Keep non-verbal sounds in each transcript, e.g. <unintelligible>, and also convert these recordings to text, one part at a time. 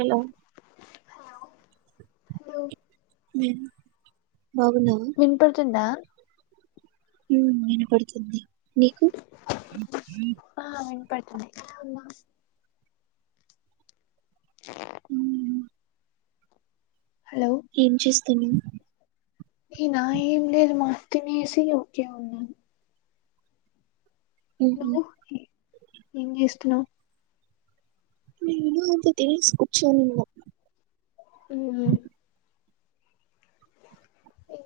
Hello ఉం hello బాగున్నావా విన్పడుతుందా. ఉం వినపడుతుంది. నీకు? ఆ వినుపడుతుంది. ఆమ్ ఉమ్, హలో ఏం చేస్తున్నవు. నేనా ఏం లేదు మా తినేసి ఊకే ఉన్నా. హు హామ్ ఎంచేస్తున్నవు. న ఇను అంత తినసు కూర్చో <unintelligible> హు హామ్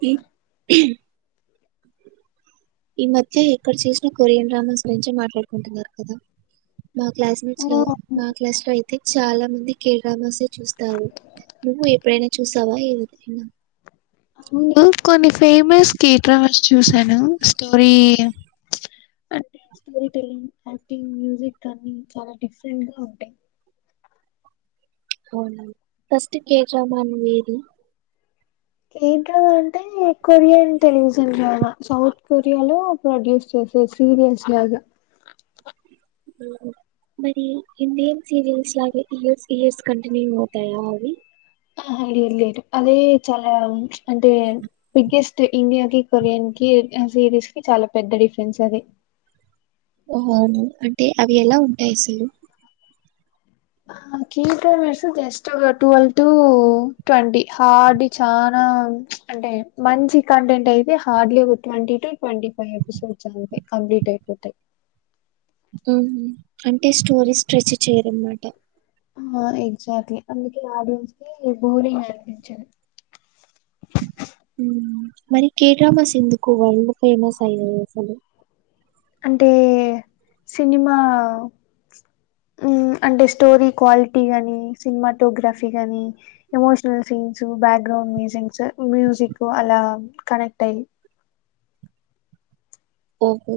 ఈ <unintelligible> ఈ మధ్య ఎక్కడ చూసిన కొరియన్ డ్రామాస్ గురించి మాట్లాడుకుంటున్నారు కదా. మా క్లాస్మేట్స్ లో ఆ మా క్లాస్ లో అయితే చాలా మంది కేడ్రామాసే చూస్తారు. నువ్వు ఎప్పుడైనా చూసావా ఏదన్నా <unintelligible> ఉను కొన్ని <unintelligible> ఫేమస్ కేటర్ <unintelligible> ఫస్ట్ చూసాను story story telling, acting, music అన్ని చాలా డిఫరెంట్గా ఉంటయి. <unintelligible> అవును ఫస్ట్ కేడ్రామా ను వేది <unintelligible> కేడ్ర అంటే కొరియన్ టెలివిజన్ డ్రామా సౌత్ కొరియాలో ప్రోడ్యూస్ చేసేది సీరియల్స్ లాగా. హు హామ్ మరి ఇండియన్ సీరియల్స్ లాగే ఇయర్స్ ఇయర్స్ కంటిన్యూ అవుతాయా అవి. ఆహా లేదు లేదు అదే చాలా చ్ అంటే బిగ్గెస్ట్ ఇండియాకి కొరియన్ కి సిరీస్ కి చాలా పెద్ద డిఫరెన్స్ అది. ఓహొ అవును అంటే అవి ఎలా ఉంటాయి అసలు. ఆ కెడ్రామాస్ జస్ట్ ఒక ట్వల్వ్ టు ట్వంటీ హార్డ్లీ చానా <unintelligible> అంటే మంచి కంటెంట్ అయితే హార్డ్లీ ఒక twenty to twenty five episodes అంతే. కంప్లీట్ అయిపోతయి. హు హామ్ అంటే స్టోరీ చూసి చేయరనమాట. ఆ ఎగ్జాక్ట్లీ అందుకే ఆడియన్స్కి భూరింగ్ అనిపించి ఉం మరి కేడ్రామాస్ ఎందుకు వరల్డ్ ఫేమస్ అయ్యయి అసలు అంటే సినిమా ఉం అంటే స్టోరీ క్వాలిటీ కానీ సినిమాటోగ్రఫీ కానీ emotional scenes, background musings music అలా కనెక్ట్ అయ్యి ఓహో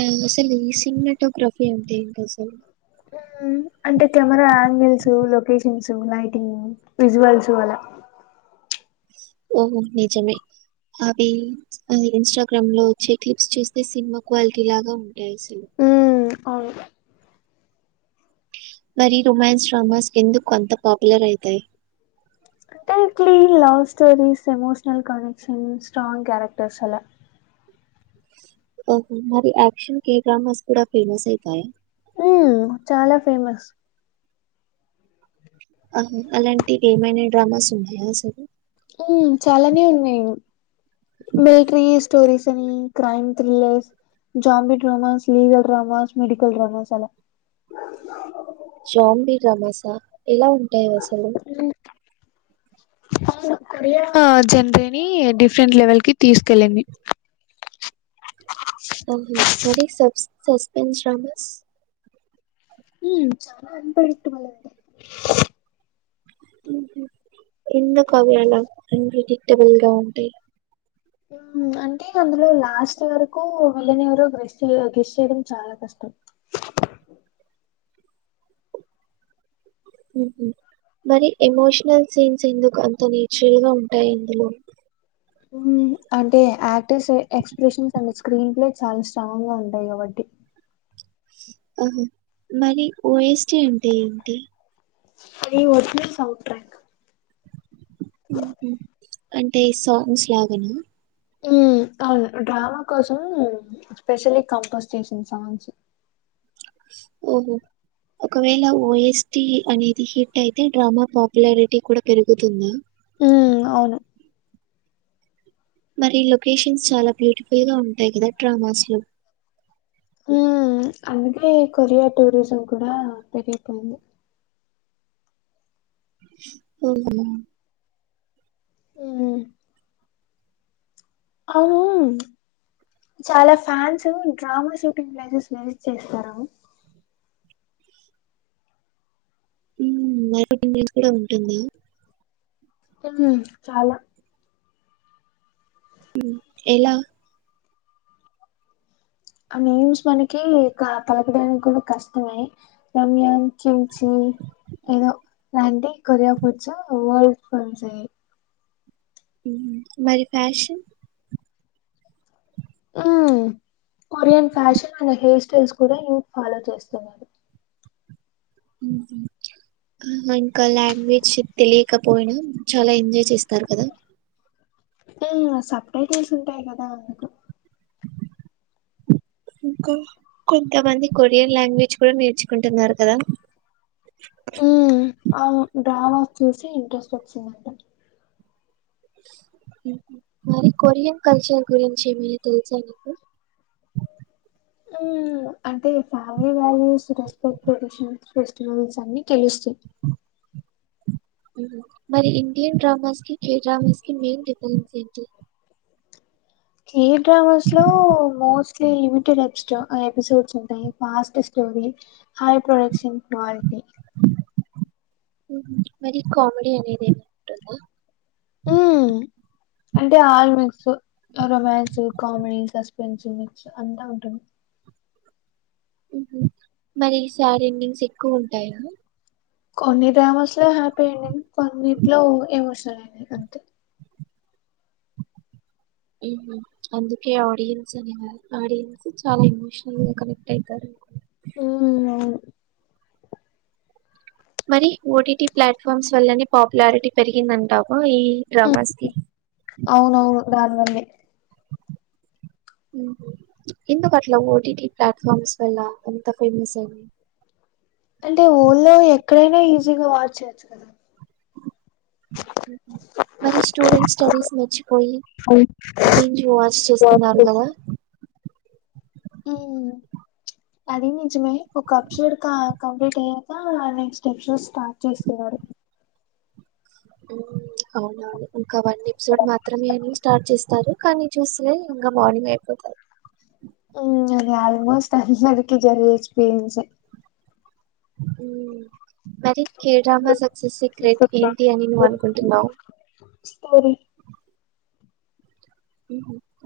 ఆ అసలు ఈ సినిమాటోగ్రఫీ అంటే ఏంటి అసలు ఉం అంటే camera angles locations lighting visuals అలా ఓహో నిజమే అవి అది ఇన్స్టాగ్రామ్ లో వచ్చే క్లిప్స్ చూస్తే సినిమా క్వాలిటీ లాగా ఉంటాయి అసలు. ఉ అవును. మరి రొమాన్స్ డ్రామాస్ ఎందుకు అంత పాపులేర్ అయితయ్. కానీ clean love stories emotional connection strong characters అలా. ఓహో మరి యాక్షన్ కే గ్రామస్ కూడా ఫేమస్ అయితాయ. ఉ చాలా ఫేమస్. ఆహా అలాంటివి ఏమైనా డ్రామాస్ ఉన్నాయా అసలు. హుమ్ చాలానే ఉన్నయే మో. బేట్రీ స్టోరీస్ అన్ crime thrillers. Zombie dramas legal dramas medical dramas అలా. జామ్ బీ డ్రామాస్ ఎలా ఉంటాయి అసలు. <unintelligible> కొరియా జెండ్ అని డిఫరెంట్ లెవెల్ కి తీసుకెళ్ళింది. ఆహ మరి సబ్ సస్పెన్స్ డ్రామాస్. హ్ చాలా అన్ప్రేడిక్టబుల్ అండి. ఉహు ఎన్న కవులలా ఎన్నిడిక్టబుల్ గా ఉంటాయి. ఉమ్ అంటే అందులో లాస్ట్ వరకూ వెళ్ళనివరో గ్రెస్ట్ ఏ గ్రెస్ట్ చేయడం చాలా కష్టం. ఉహు మరి ఎమోషనల్ సీన్స్ ఎందుకు అంత నేచురల్ గా ఉంటాయి ఇందులో. హ్మ్ అంటే యాక్టర్స్ ఎక్స్ప్రెషన్స్ అంటే స్క్రీన్ ప్లే చాలా స్ట్రాంగ్ గా ఉంటాయి కాబట్టి. ఆహో మరి ఓఎస్టి అంటే ఏంటి. ఫ్రీ వర్జినల్ సౌండ్ ట్రాక్. ఉహు అంటే సాంగ్స్ లాగానా. మ్ అవును డ్రామా కోసం స్పెషల్లీ కంపోజ్ చేసింది సాంగ్స్. ఓహో. ఒకవేళ ఓఎస్టి అనేది హిట్ అయితే డ్రామా పాపులారిటీ కూడా పెరుగుతుంద. ఉమ్ అవును. మరి లొకేషన్స్ చాలా బ్యూటిఫుల్ గా ఉంటాయి గదా డ్రామాస్ లో. ఉమ్ అందుకే కొరియా టూరిజం కూడా పెరిగిపోయింది. ఓహో. ఉమ్. అవునూ. చాలా fans drama shooting places visit చేస్తారు. ఉమ్ మరకటి మిన్స్ కూడా ఉంటుంది. ఉమ్ చాలా. ఉమ్ ఎలా. ఆ నేమ్స్ మనకి కా పలకడానికూడా కష్టమే. రమ్యాం చించి. ఏదో లాంటి కొరియా ఫుడ్స్ వరల్డ్ కస్ అయయి. ఉమ్ మరి ఫ్యాషన్. ఉమ్ కొరియన్ ఫ్యాషన్ అనే హెయిర్ స్టైల్స్ కూడా ఈమె ఫాలో చేస్తున్నారు. ఉహు. ఉహు ఇంకా లాంగ్వేజ్ తెలియకపోయినా చాలా ఎంజాయ్ చేస్తారు కదా. ఉమ్ సబ్ టైటల్స్ ఉంటాయి కదా అందుకు. ఇంకా కొంతమంది కొరియన్ లాంగ్వేజ్ కూడా నేర్చుకుంటున్నారు కదా. ఉమ్ అవును డ్రామా చూసి ఇంట్రెస్ట్ ఓచ్చిందంట. మరి కొరియన్ కల్చర్ గురించి ఏమైనా తెలుసా నీకు ఆ అంటే family values respect traditions festivals అన్ని తెలుసు <unintelligible> మరి ఇండియన్ డ్రామాస్ కి కే డ్రామాస్ కి మెయిన్ డిఫరెన్స్ ఏంటి కేవ డ్రామాస్ లో మోస్ట్లీ లిమిటెడ్ ఎపిస్టో ఎపిసోడ్స్ ఉంటాయి fast story high production quality మరి కామెడీ అనేది ఏ ఉ అంటే all mix romance comedy suspense mix అంతా ఉంటుంది ఉహు మరి ఈ సారీ ఇన్నింగ్స్ ఎక్కువ ఉంటాయా కొన్ని డ్రామా స్లో లో హ్యాపీ ఎండింగ్ కొన్నిటిలో ఎమోషనల్ ఎండింగ్ ఉహు అందుకే ఆడియన్స్ అనే ఆడియన్స్ చాలా ఎమోషనల్ గా కనెక్ట్ అయితారు ఉ అవును మరి ఓటీటీ ప్లాట్ఫామ్స్ వల్లనే పాపులారిటీ పెరిగిందంటావా ఈ మ్మ్. డ్రామాస్ కి అవునవును దానివల్లే ఎందుకు అట్లా ఓటిటి ప్లాట్ఫార్మ్స్ వల్ల అంత ఫేమస్ అయింది అంటే వరల్డ్ లో ఎక్కడైనా ఈజీగా వాచ్ చేయొచ్చు కదా మరి స్టూడెంట్ స్టడీస్ మర్చిపోయి అవును. <unintelligible> వాచ్ చేస్త చెస్తున్నారు కదా ఉ అది నిజమే ఒక ఎపిసోడ్ కంప్లీట్ అయ్యాక నెక్స్ట్ ఎపిసోడ్ స్టార్ట్ చేస్తున్నారు అవునవును ఇంకా వన్ ఎపిసోడ్ మాత్రమే అని స్టార్ట్ చేస్తారు కానీ చూస్తూనే ఇంకా మార్నింగ్ అయిపోతది ఉ అది ఆల్మోస్ట్ అందరికీ జరిగే ఎక్స్పీరియన్స్ ఉ మరి కే డ్రామా సక్సెస్ సీక్రెట్ ఏంటి అని నువ్వు అనుకుంటున్నావు స్టోరీ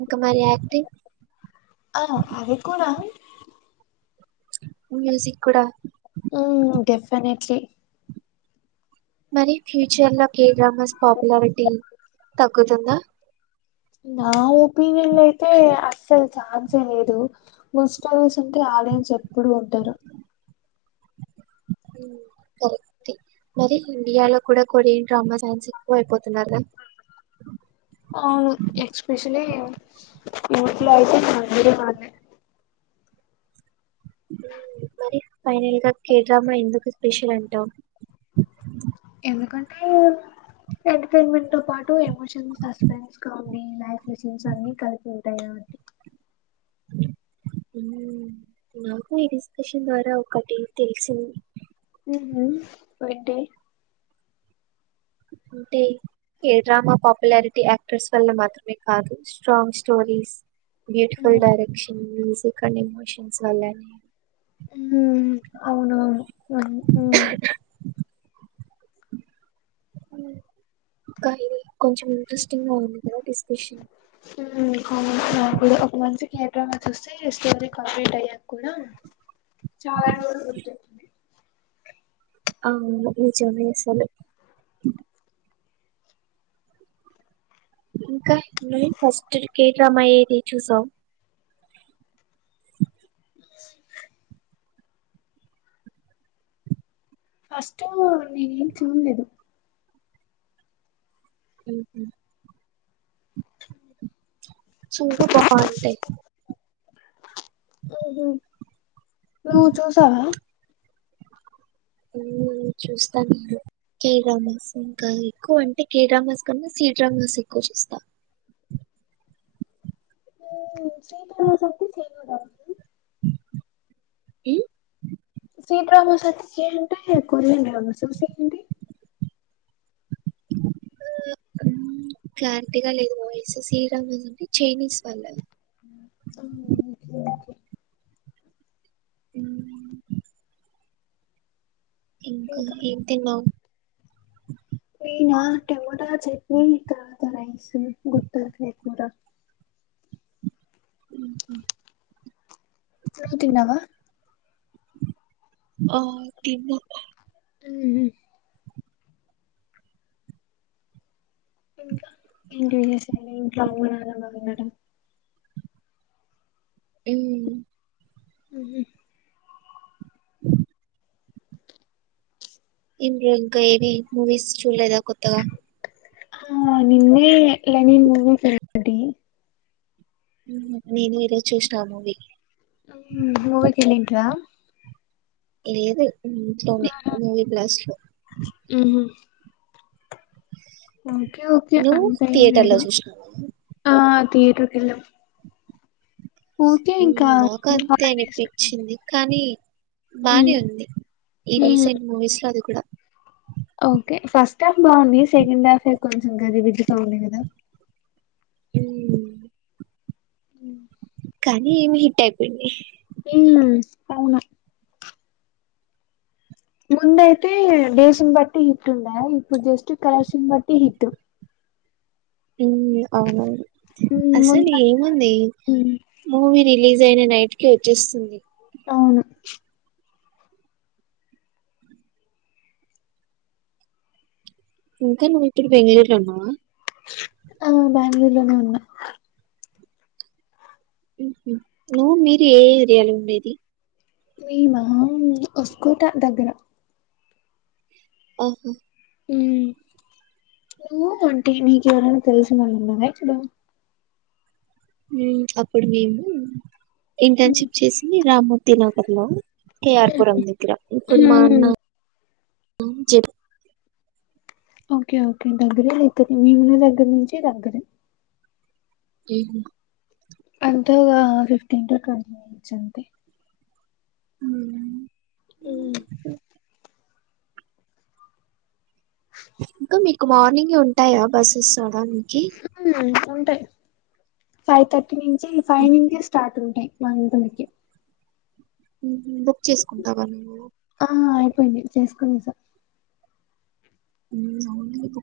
ఇంకా మరి యాక్టింగ్ ఆ అది కూడా మ్యూజిక్ కూడా ఉ డెఫినెట్లీ మరి ఫ్యూచర్ లో కే డ్రామాస్ పాపులారిటీ తగ్గుతుందా నా ఒపీనియన్ లో అయితే అస్సలు ఛాన్సే లేదు గుడ్ స్టోరీస్ ఉంటే ఆడియన్స్ ఎప్పుడు ఉంటారు కరెక్ట్ మరి ఇండియాలో కూడా కొరియన్ డ్రామా ఫ్యాన్స్ ఎక్కువ అయిపోతున్నారు కదా అవును ఎక్స్పెషలీ యూత్ లో అయితే <unintelligible> మరి ఫైనల్ గా కే డ్రామా ఎందుకు స్పెషల్ అంటావు ఎందుకంటే ఎంటర్టైన్మెంట్ తో పాటు ఎమోషన్ సస్పెన్స్ గా ఉండి లైఫ్ మోషన్స్ అన్ని కలిపి ఉంటాయి కాబట్టి నాకు ఈ డిస్కషన్ ద్వారా ఒకటి తెలిసింది ఉహు ఏంటి అంటే ఏ డ్రామా పాపులారిటీ యాక్టర్స్ వల్ల మాత్రమే కాదు strong stories beautiful um, direction music and emotions వల్లనే మ్మ్ అవునవును అ మ్ కా ఇది కొంచెం ఇంట్రెస్టింగ్గా ఉంది కదా డిస్కషన్ మ్ అవును నాకు కూడా ఒక మనసుకు ఏర్ డ్రామ చూస్తే స్టోరి కంప్లీట్ అయ్యక కూడా చాలా రోజులు ఉంటుంది అవును నిజమే అసలు ఇంకా ఫస్ట్ కేడ్రామా ఏది చూసావ్ ఫస్ట్ నేనే ఏం చూడలేదు మ్ చూడు బాగుంటాయి మ్ హు నువ్వు చూసావా మ్ చూస్తా నిను కేడ్రామస్ ఇంకా ఎక్కువ అంటే కేడ్రామస్ కన్నా సిడ్రామాస్ ఎక్కువ చూస్తా మ్ సి డ్రామస్ అంటే సి ఉడ్ అ మ్ సీ డ్రామాస్ అంటే సి అంటే కొరియన్ డ్రామస సి ఏంటి క్లారింటిగా లేదు వయిస్ శసి డ్రామ అంటే చైనీస్ వాళ్లవి ఆ ఒకే ఒకే మ్ ఇంకా ఏం తిన్నావు నినా టమోటా చట్నీ తర్వాత రైస్ గుత్తి వంకాయ కూర మ్ హు నువ్ తిన్నవా ఆ తిన్న మ్ హు ఇంకా ఎంటి విశేషాలు ఇంట్లో అమ్మ నాన్న బాగున్నారా మ్ మ్ హు అ ఇంద్ ఇంకా ఏది మూవీస్ చూడలేదా కొత్తగా ఆ నిన్నే లెనిన్ మూవీకేళ్ టి మ్ హు నేనుఈ రోజు చూసినా ఆ మూవీ మ్ మూవీకేళ్లింట్ర లేదు ఇంట్లోనే మూవీ బ్లాస్ట్ లో మ్ హు ఓకే ఓకే నువ్వు అంతైం థియేటర్ లో లేదు చూసినావా ఆ థియేటర్ కెల్లం ఇంకా మ్ నాకు అంతే హాలిడేస్ అనిపించింది కానీ బానే ఉంది ఈ ఉ రీసెంట్ మూవీస్ లో అది కూడా ఓకే ఫస్ట్ హాఫ్ బాగుంది సెకండ్ హాఫ్ే కొంచెం గజి బిజీ గా ఉంది కదా మ్ మ్ కానీ ఏమి హిట్ అయిపోయింది మ్ అవును ముందయితే దేశం బట్టి హిట్ ఉన్నాయా ఇప్పుడు జస్ట్ కరప్శన్ బట్టి హిట్ మ్ అవునవును హ్మ్. అసలు ఉంటా. ఏముంది హ్మ్. మూవీ రిలీజ్ అయిన నైట్ కి వచ్చేస్తుంది అవును ఇంకా నువ్ ఇప్పుడు బెంగుళూరు లో వున్నావా ఆ బ్యాంగుళూరులోనే ఉన్నా నువ్వు మీరు ఏ ఏరియాలో ఉండేది మేమా ఒసుకోట దగ్గర ఓహో ఊ నువ్వు అంటే నీకెవరైనా తెలిసిన వాల్ ఉన్నారా అక్కడ అప్పుడు మేము హ్మ్. ఇంటర్న్షిప్ చేసింది రామ్మూర్తి నగర్ లో కేఆర్పురం దగ్గర ఇప్పుడు మా అన్న హ్మ్. జెప్ ఓకే ఓకే దగ్గర దగ్గర మేమున దగ్గర నుంచి దగ్గరే ఏహు అంత ఒక ఫిఫ్టీన్ టు ట్వంటీ వచ్చింది ఊ స ఇంకా మీకు మార్నింగ్ ఉంటాయా బస్సెస్ రడానికి ఉంటాయి ఫైవ్ థర్టీ నుంచి ఫైవ్ నుంచి స్టార్ట్ ఉంటాయి వన్ టు కే ఊ బుక్ చేసుకుంటావా నువ్వు ఆ అయిపోయింది చేసుకుంటా ఊ అవును అదే